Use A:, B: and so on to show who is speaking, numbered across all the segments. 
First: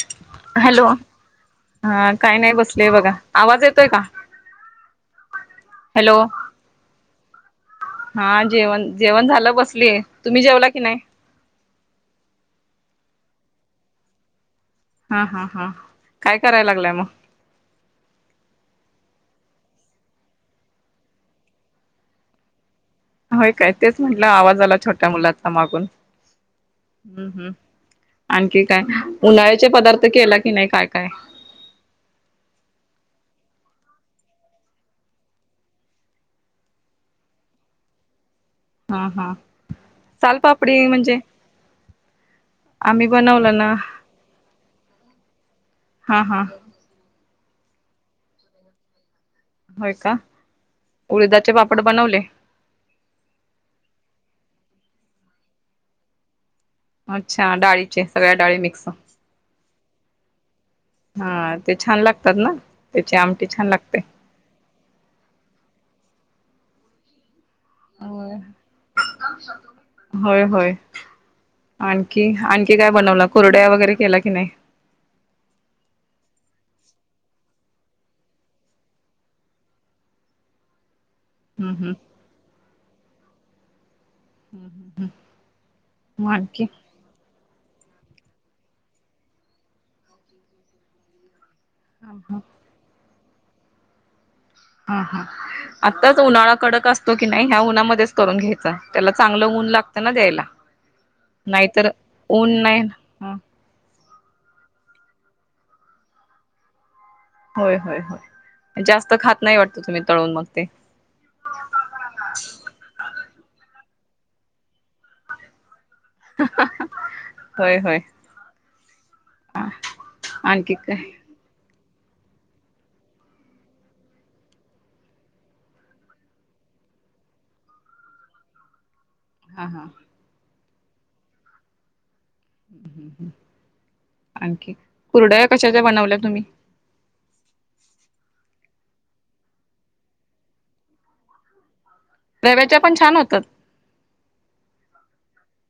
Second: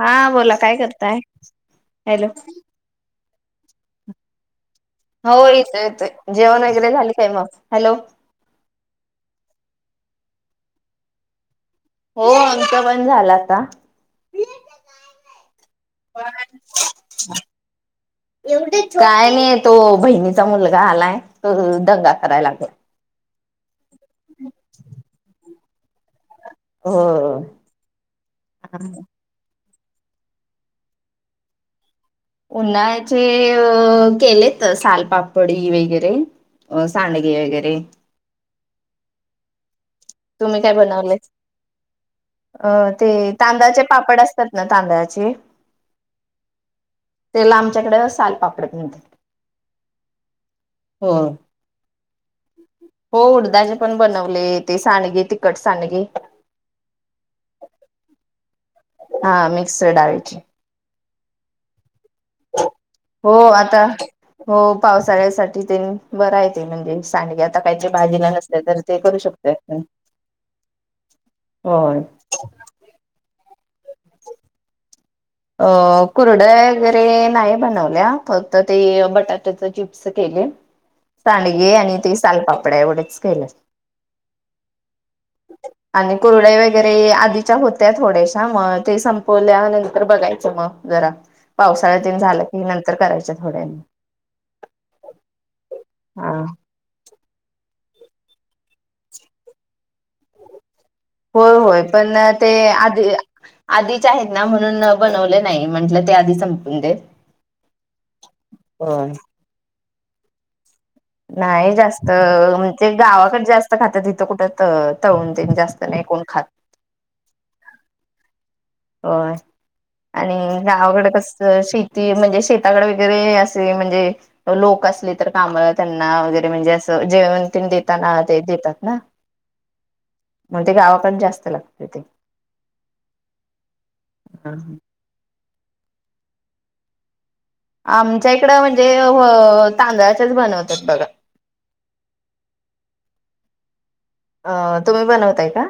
A: हा बोला काय
B: हॅलो!
A: करताय
B: ह
A: हॅलो
B: काय नाही बसलेय बघा. आवाज येतोय का?
A: हो इथ येत
B: हॅलो
A: जेवण वगैरे झाले काय मग. हॅलो!
B: हा जेवण जेवण झालं बसली तुम्ही जेवला की नाही?
A: हो आमचं पण झाला आता.
B: हा हा हा काय करायला लागलाय मग
A: एवढेच काय? तो बहिणीचा मुलगा आलाय तो दंगा करायला लागला.
B: होय काय तेच म्हटलं आवाज आला छोट्या मुलाचा मागून. हम्म
A: हो
B: हम् आणखी काय उन्हाळ्यात. पदार्थ केला की नाही काय, काय?
A: उन्हाळ्याचे केलेत सालपापडी वगैरे... अ सांडगे वगैरे
B: हा हा चाल
A: तुम्ही काय
B: पापडी
A: बनवले
B: म्हणजे?
A: अ
B: आम्ही
A: ते
B: बनवलं ना
A: तांदळाचे पापड असतात ना तांदळाचे.
B: हा, हा..
A: त्याला आमच्याकडे सालपापड म्हणतात.
B: होय का
A: हो
B: उळदाचे पापड बनवले.
A: हो उडदाचेे पण बनवले ते सांडगे तिखट सांडगे.
B: अच्छा डाळीचे सगळ्या डाळी मिक्स.
A: हा मिक्स डाळीची.
B: हा ते छान लागत.
A: हो आता हो पावसाळ्यासाठी ते बरा आहे. म्हणजे सांडगे आता काहीच्या भाजीला
B: होय
A: नसते तर ते करू शकत.
B: होय होय आणखी आणखी काय बनवला कोरड्या वगैरे केला की नाही
A: अ कुरड्या वगैरे नाही बनवल्या फक्त ते बटाट्याचे चिप्स केले.
B: ह
A: सांडगे आणि ते सालपापड एवढेच केलं.
B: हम्म
A: आणि कुरडे
B: आणखी
A: वगैरे आधी. होत्या थोड्याशा मग ते संपल्या नंतर बघायच मग जरा. पावसाळ्या दिन झालं की नंतर करायच थोड्यानी.
B: हा हा आत्ताच
A: हा
B: उन्हाळा कडक असत. तो की नाही ह्या उन्हामध्येच करून घ्यायचाय त्याला चांगलं ऊन लागतं ना द्यायला.
A: होय, होय
B: नाहीतर
A: पण
B: ऊन
A: ते
B: नाही
A: आधी
B: ह
A: आधीच आहेत ना म्हणून. बनवले नाही म्हंटलं ते आधी संपून द.
B: होय, होय हो जास्त खात नाही वाटत तुम्ही तळून मग ते.
A: नाही जास्त म्हणजे गावाकडे जास्त खातात तथं कुठं तळून ते जास्त नाही कोण खात.
B: होय होय.
A: होय आणि
B: आणखी काय
A: गावाकडे कस शेती. ती म्हणजे शेताकडे वगैरे असे म्हणजे लोक असले तर काम त्यांना वगैरे म्हणजे अस. जेवण तिन दताना ते देतात ना
B: हां हां.
A: मग ते गावाकडडे जास्त लागते ते हा
B: आणखी
A: हा.
B: कुरड्याय कशाच्या बनवल्या तुम्ही?
A: आमच्या इकडं म्हणजे हो तांदळाच्याच बनवतात बघा.
B: रव्याच्या पण छान होतात.
A: अ तुम्ही बनवताय का?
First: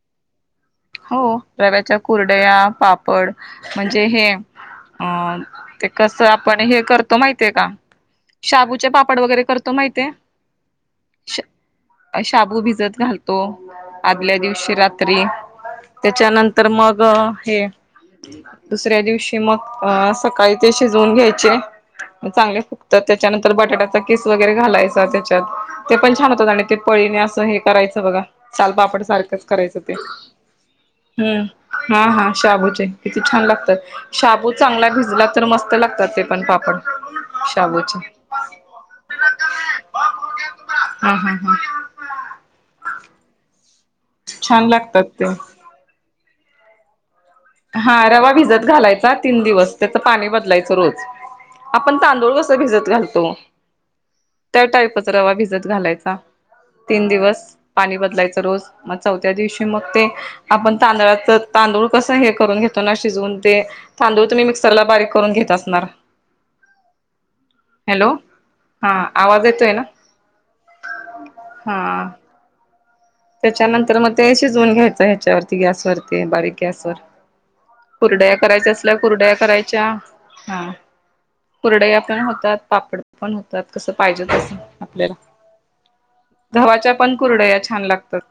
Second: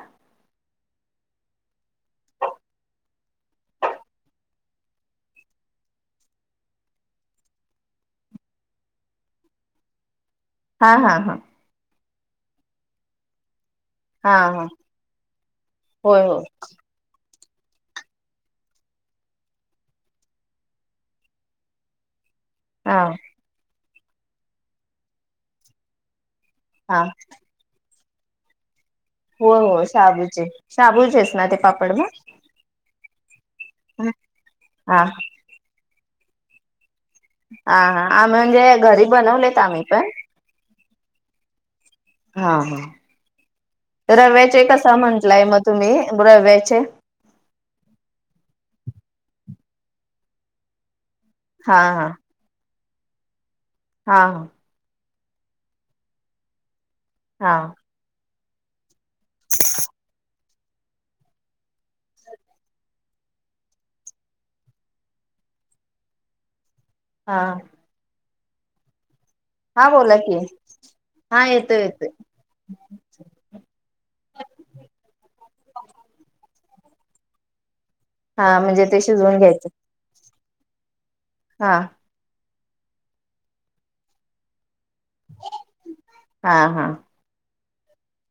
B: हो रव्याच्या कुरडया पापड म्हणजे हे अं ते कसं आपण हे करतो माहितीय का? शाबूचे पापड वगैरे करतो माहितेय?
A: हा हा हा.
B: शाबू भिजत घालतो
A: हा
B: आदल्या
A: हा
B: दिवशी रात्री
A: होय होय
B: त्याच्यानंतर मग हे दुसऱ्या दिवशी मग अ सकाळी ते शिजवून घ्यायचे. चांगले
A: हा
B: फुगतात त्याच्यानंतर बटाट्याचा कीस वगैरे घालायचा त्याच्यात ते पण छान आणि ते
A: हा
B: पळीने असं हे करायचं बघा चाल पापड सारखंच
A: होय
B: करायचं
A: होय
B: ते.
A: शाबूचे शाबूचेच ना ते पापड
B: हम्म हां
A: मग
B: हां शाबूचे किती छान लागतात. शाबू चांगला
A: हा
B: भिजला तर, मस्त लागतात ते पण पापड.
A: आ
B: शाबूचे
A: हा आमी म्हणजे घरी बनवलेत आम्हीं पण
B: हम्म हम्म हम्म.
A: हा हा तर रव्याचे
B: छान
A: कसा
B: लागतात ते.
A: म्हंटलाय म तुम्ही? रव्याचे?
B: हा रवा भिजत घालायचा तीन दिवस, त्याचं पाणी बदलायचं रोज.
A: हा
B: आपण
A: हा
B: तांदूळ कस भिजत घालतो,
A: हा हा
B: त्या टाईपच रवा भिजत घालायचा तीन दिवस.
A: हा
B: पाणी बदलायच रोज म चौथ्या दिवशी मग ते आपण तांदळाच तांदूळ कसं हे कर रून घेतो ना शिजून ते तांदूळ तुम्ही मिक्सरला बारीक करून घेत असणारं.
A: हा.
B: [inaudible] ना
A: हा बोला की हा येतोय येतोय.
B: त्याच्यानंतर मग ते शिजवून घ्यायचं ह्याच्यावरती गॅस वरती बारीक गॅसवर. कुरडया
A: हा
B: करायच्या
A: म्हणजे
B: असल्या
A: ते
B: कुरडया
A: शिजवून घ्यायचं
B: करायच्या हा
A: हा
B: कुरडया पण होतात, पापड पण होतात, कसं पाहिजे तसं. आपल्याला,
A: हा हा
B: गव्हाच्या पणं कुरडया छान लागतात.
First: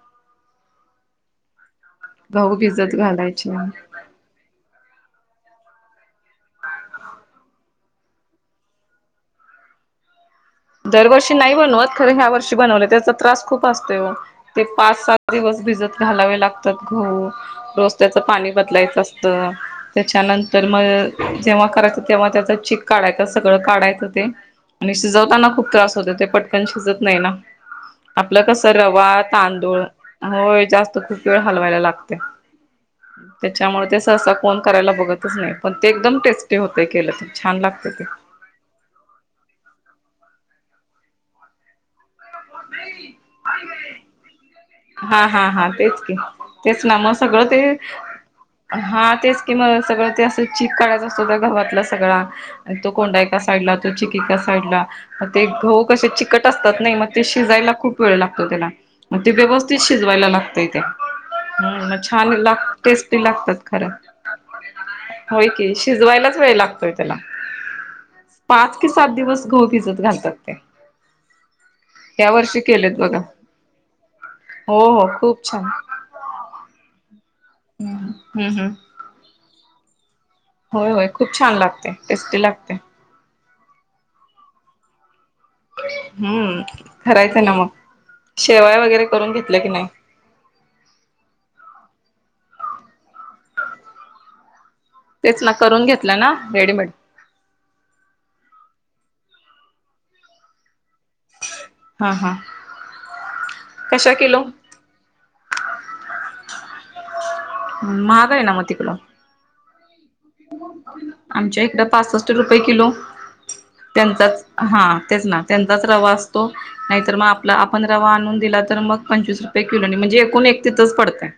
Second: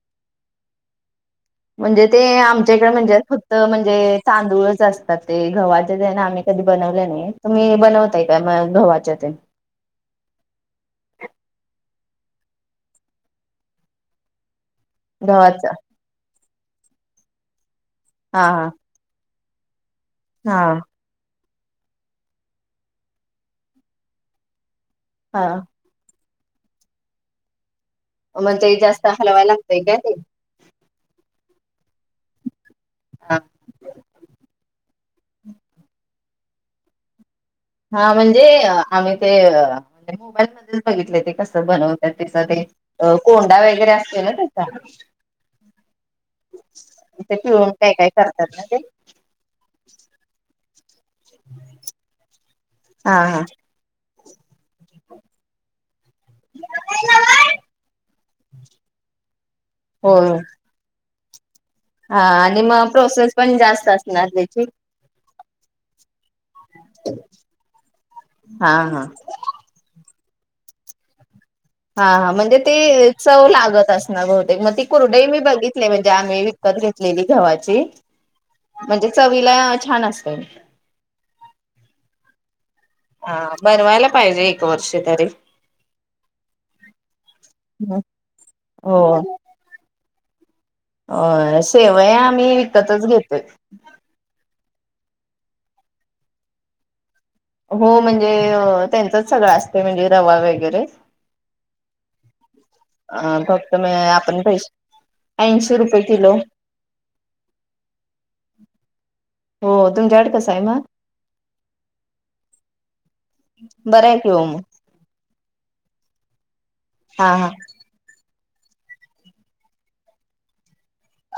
A: म्हंजे ते
B: गहू
A: आमच्या इकडे
B: भिजत
A: म्हंजे फक्त
B: घालायचे
A: म्हंजे तांदूळच असतात ते गव्हाचे ते न आम्ही कधी बनवले नाही तुम्ही बनवताय का गव्हाच्या ते?
B: दरवर्षी नाही बनवत खरं ह्या वर्षी बनवलं, त्याचा त्रास खूप असतोय ओ. ते पाच सात दिवस
A: गव्हाच
B: भिजत घालावे लागतात गहू, रोज त्याचं
A: हा
B: पाणी
A: हा
B: बदलायचं असतं तर त्याच्यानंतर
A: हा
B: मग जेव्हा करायचं तेव्हा त्याचं चीक काढायचं सगळं काढायचं ते आणि शिजवताना
A: हा
B: हो ते पटकन शिजत नाही ना. आपलं
A: मग
B: कसं
A: ते जास्त
B: रवा
A: हलवायला लागतय
B: तांदूळ
A: काय ते
B: होय जास्त खूप वेळ हलवायला लागते. त्याच्यामुळे ते सहसा कोण करायला बघतच नाही पण ते एकदम टेस्टी होतय केलं ते. छान लागते
A: हा म्हणजे आम्ही ते मोबाईल मधेच बघितले ते कस बनवतात- त्याचा ते कोंडा वगैरे असतोय ना त्याचा
B: हा सगळ ते
A: पिळून काय काय करतात ना ते
B: हा तेच कि म सगळ ते अस चिक सगळ्या घरातल्या सगळा तो
A: हा
B: कोंडा एका
A: हा
B: साईडला तो चिकी राका साईडला मग ते गदू कशे चिकट असतात नाही मग ते शिजायला खूप वेळ लागतो त्यालाग ते व्यवस्थित
A: हो
B: शिजवायला लागतय ते ह मग
A: हा
B: छान ला
A: आणि मग
B: टेस्टी
A: प्रोसेस पण
B: लागतात
A: जास्त
B: खरं
A: असणार त्याची
B: होय कि शिजवायलाच वेळ लागतोय त्याला
A: हा
B: पाच कि
A: हा
B: सात दिवस घो भिजत घालतात ते
A: हा हा
B: या
A: म्हणजे
B: वर्षी केलेत
A: ते
B: बघा
A: चव लागत अस ना बहुतेक मग
B: हो
A: ती
B: हो
A: कुर्डे मी
B: खूप छान
A: बघितले म्हणजे आम्ही घेत गव्हाची
B: हम्म हम्म
A: म्हणजे चवीला छान अस
B: होय होय खूप छान लागते टेस्टी लागते
A: हा बनवायला पाहिजे एक वर्ष तरी
B: हम्म करायचं ना मग शेवाय
A: हो
B: वगैरे करून घेतल्या की नाही
A: अ सेवय आम्ही विकतच घेतोय
B: तेच ना करून घेतलं ना रेडीमेड
A: हो म्हणजे त्यांचच सगळं असते म्हणजे रवा वगैरे
B: हा हा
A: अ फक्त म
B: कशा
A: आपण
B: किलो
A: पै ऐंशी रुपये किलो
B: ् महागा आहे ना मती कला
A: हो तुमच्याकडे कसं आहे मग
B: आमच्या इकडं पासष्ट रुपये किलो
A: बरं आहे कि
B: त्यांचाच
A: हो मग
B: हा तेच ना त्यांचाच रवा असतो नाही तर मग
A: हा हा
B: आपला आपण रवा आणून दिला तर मग पंचवीस रुपये किलो म्हणजे एकूण एक तिथंच पडतय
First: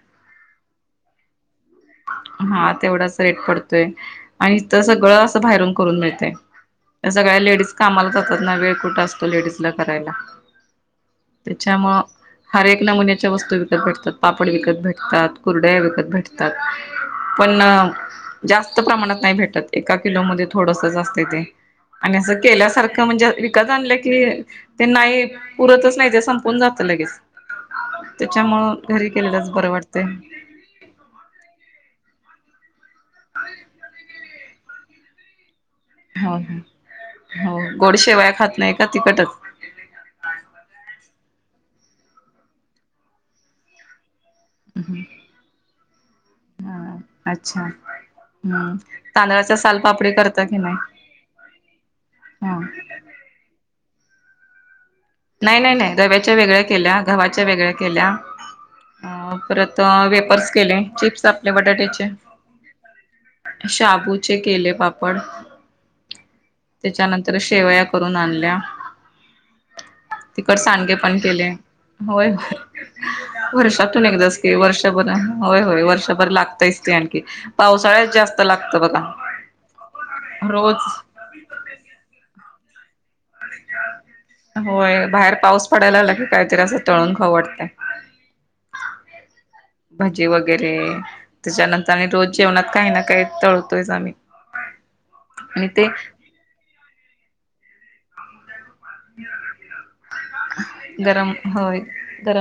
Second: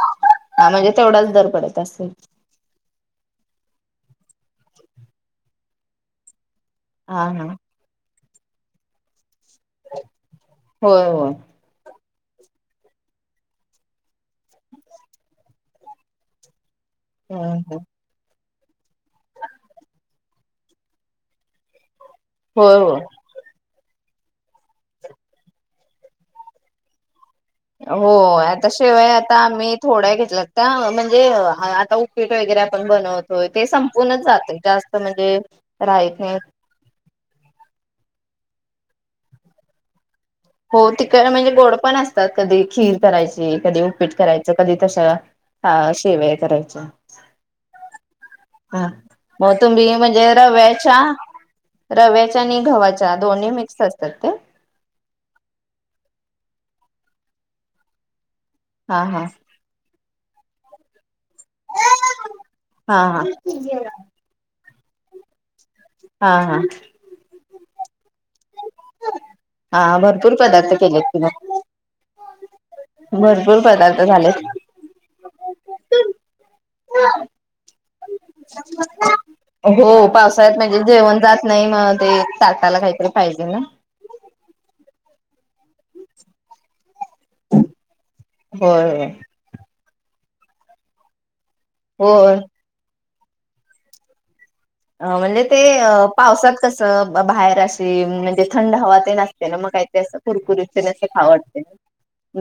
A: हा म्हणजे तेवढाच दर पडेत
B: हा तेवढा रेट पडतोय आणि इथ सगळं असं बाहेरून करून मिळतय
A: हा
B: सगळ्या
A: हा
B: लेडीज कामाला जातात ना वेळ कुठं असतो लेडीज करायला
A: होय होय
B: त्याच्यामु हर एक नमुन्याच्या वस्तू विकत भेटतात पापड विकत भेटतात कुरड्या्या विकत भेटतात पण
A: हम्म
B: जास्त प्रमाणात नाही भेटत एका किलो मध्ये थोडस जा असत ते आणि असं
A: होय होय
B: केल्यासारखं म्हणजे विकत आणलं क ते नाही पुरतच नाही ते संपून जात लगेच
A: हो
B: त्याच्यामुळं
A: आताशिवाय
B: घरी
A: आता
B: केलेलंच बरं
A: आम्ही
B: वाटतंय.
A: थोड्या घेतला त्या म्ह म्हणजे आता उपेट वगैरे आपण बनवतोय ते संपूर्णच जात जास्त म्हणजे राहत
B: हो
A: नाही
B: हो गोड शेवाया खात नाही का तिकटच
A: हो तिकडे म्हणजे गोड पण असतात कधी खीर करायची कधी उपीट करायची कधी तश ह शेवाय करायच्या
B: हा अच्छा हम्म
A: ह
B: तांदळाच्या
A: मोतुंबी
B: सालपापडी
A: म्हणजे
B: करता की नाही?
A: रव्याच्या रव्याच्या
B: हा
A: आणि गव्हाच्या दोन्ही मिक्स असतात ते
B: नाही नाही नाही दव्याच्या वेगळ्या केल्या गवा्हाच्या वेगळ्या केल्या
A: हा हा
B: परत के चिप्स आपले बटाट्याचे
A: हा हा
B: शाबूचे केले बा
A: हा हा
B: त्याच्यानंतर शेवया करून आणल्या
A: हा भरपूर
B: तिकड
A: पदार्थ
B: सांडगे
A: केलेत
B: पण
A: कि
B: केले
A: मग
B: होय होय
A: भरपूर पदार्थ
B: वर्षातून एकदाच
A: झालेत
B: क वर्षभर होय होय वर्षभर लागतच ते आणखी पावसाळ्यात जास्त लागतं बघ
A: हो पावसाळ्यात म्हणजे जेवण जात नाही मग ते तचाकायला काहीतरी पाहिजे ना
B: होय बाहेर पाऊस पडायला लाला की काहीतरी असं तळून खवडत
A: होय होय
B: भजी वगैरे त्याच्यानंतर आणि रोज
A: होय
B: जेवणात काही ना काही तळतोयच आम्ही
A: अ म्हणजे ते अ पावसात कस बाहेर अे म्हणजे थंड हवा ते नसते ना मग काही ते असं कुरकुरी
B: गरम
A: आवडते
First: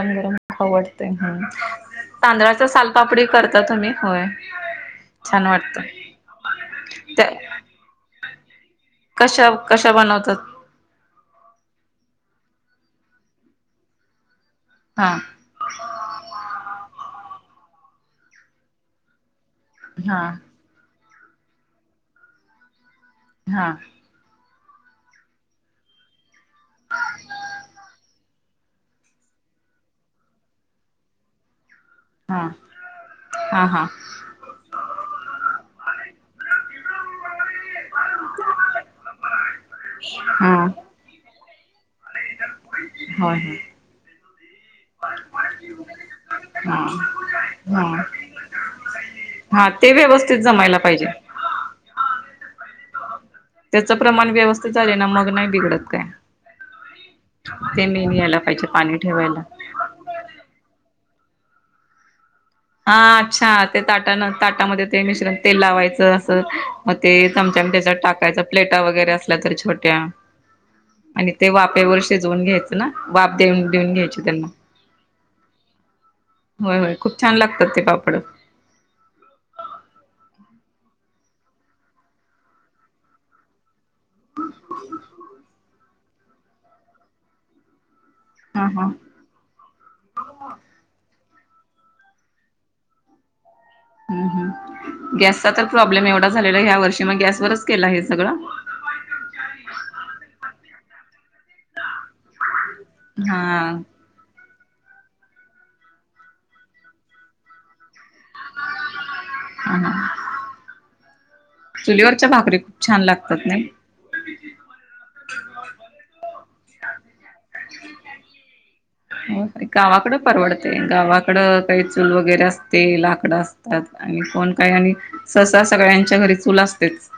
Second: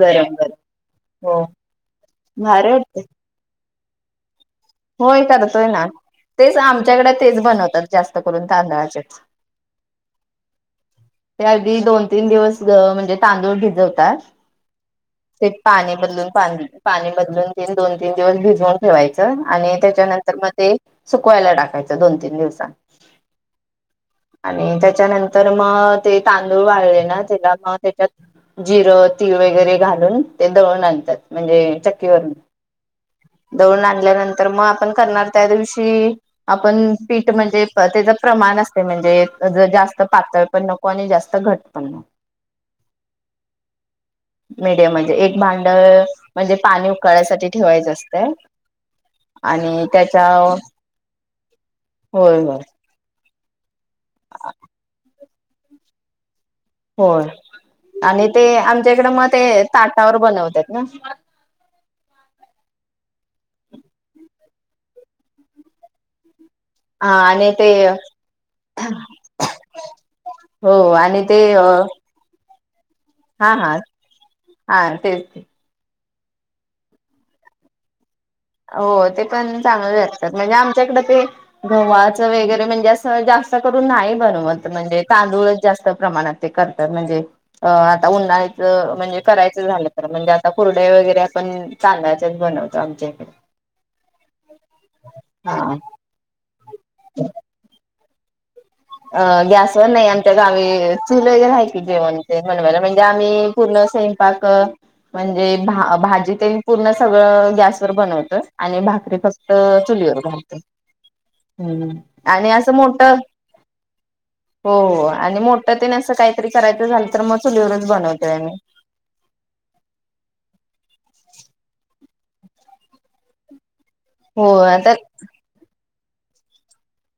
A: गरम गरम हो
B: तांदळाच
A: भारी वाटतंय
B: सालपापडी करता तुम्ही होय
A: होय
B: छान
A: करतोय
B: वाटतं
A: ना तेच आमच्याकडे
B: त्या
A: तेच बनवतात जास्त करून तांदळाचे
B: कशा कशा बनवतात
A: ते अगदी दोन तीन दिवस म्हणजे तांदूळ भिजवतात
B: हा
A: ते पानी बदलून पा बदलून तन दोन तीन दिवस भिजवून ठेवायचं आणि
B: हा
A: त्याच्यानंतर मग ते सुकवायला टाकायचं दोन तीन दिवसां
B: हा
A: आणि त्याच्यानंतर मग ते तांदूळ वळलेना त्याला मग त्याच्यात जिरं, तीळ वगैरे घालून ते दळून आणतात म्हणजे
B: हा हा
A: दळून
B: हा
A: आणल्या नंतर तर मग आपण करणार त्या दिवशी आपण पीठ म्हणजे त्याच प्रमाण असते म्हणजे जास्त पातळ
B: हा
A: पण नको आणि जास्त घट पण नको
B: हम्म
A: मीडियम म्हणजे एक भांड म्हणजे
B: हा
A: पाणी उकळायसाठी
B: हा
A: ठेवायचं असत
B: [inaudible]
A: आणि
B: ते
A: त्याच्या,
B: व्यवस्थित जमायला पाहिजे
A: होय होय
B: त्याचं प्रमाण व्यवस्थित झाले ना मग नाही बिघडत ते, काय?
A: होय
B: ते मेन
A: आणि
B: यायला
A: ते
B: पाहिजे
A: आमच्या
B: पाणी
A: इकडे मग
B: ठेवायला
A: ते ताटावर बनवतात ना
B: हा, अच्छा ते ताट ताटामध्ये ते मिश्रण तेल लावायचं मग ते
A: हा आणि
B: चमच्याने
A: ते
B: त्याच्यात टाकायचा, प्लेटा वगैरे असल्या तर छोट्या आणि ते वापेवर शिजवून घ्याय वाफ देऊन,
A: हा
B: देऊन घ्यायची त्यांना
A: हा तेच
B: होय, होय, खूप छान लागतात ते पापड
A: हो, ते पण चांगल असतात म्हणजे आम ते गव्हाच वगरे म्हणजे अस जास्त नाही बनवत म्हणजे तांदूळच जास्त प्रमाणात करतात म्हणजे उन्हाळीत,
B: हा हा
A: म्हणजे करायचं झालं तर म्हणजे आता कुरडई वगैरे पण तांदळाचेच बनवतो आमच्याकडे
B: हम्म, हम्म, गॅसचा तर
A: हा
B: प्रॉब्लेम एवढा झालेला ह्या वर्षी मग गॅस वरच केला हे सगळं?
A: अ गॅसवर नाही, आमच्या गावी चूल वगैर आहे की जेवण ते बनवायला, म्हणजे आम्ही
B: हा
A: पूर्ण स्वयंपाक म्हणजे भाजी ते पूर्ण सगळं गॅस वर बनवत आणि भाकरी फक्त
B: हा
A: चुलीवर घालते हम्म
B: चुलीवरच्या
A: आणि
B: भाकरी
A: असं
B: खूप छान
A: मोठ
B: लागतात नाही
A: हो आणि मोठ तेने असं काहीतरी करायचं झालं तर मग चुलीवरच बनवतोय आम्ही.
B: हो गावाकडे परवडते, गावाक कड, काही चूल वगैरे असते, लाकड असतात आणि
A: हो
B: कोण काही
A: आता
B: आणि सहसा सगळ्यां च्या घरी चूल असतेच.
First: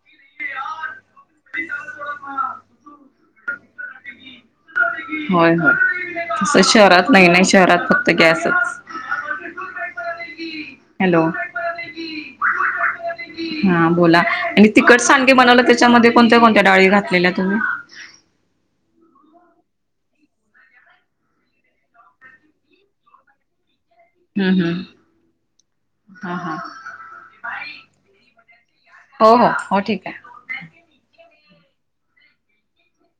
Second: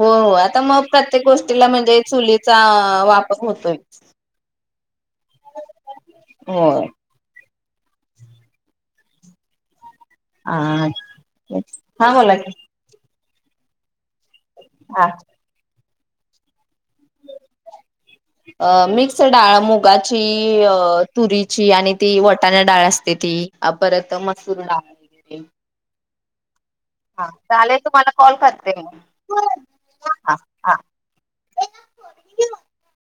A: हो, हो, आता मग प्रत्येक गोष्टीला म्हणजे चुलीचा वापर होतोय.
B: होय होय तस
A: होय
B: शहरात नाही ना शहरात फक्त गॅसच.
A: हा,
B: हॅलो
A: हा, मला बोला की
B: हा, बोला आणि तिकट
A: हा
B: सांडगे बनवलं त्याच्यामध्ये कोणत्या कोणत्या डाळी घातलेल्या तुम्ही?
A: अ, मिक्स डाळ मुगाची, तुरीची आणि ती वटाण्या डाळ असते अ, परत
B: हम्म
A: मसूर
B: हम्म
A: डाळ
B: हा हा
A: हा, चालेल तुम्हाला कॉल करते मी.
B: हो हो हो ठीक आहे
A: हा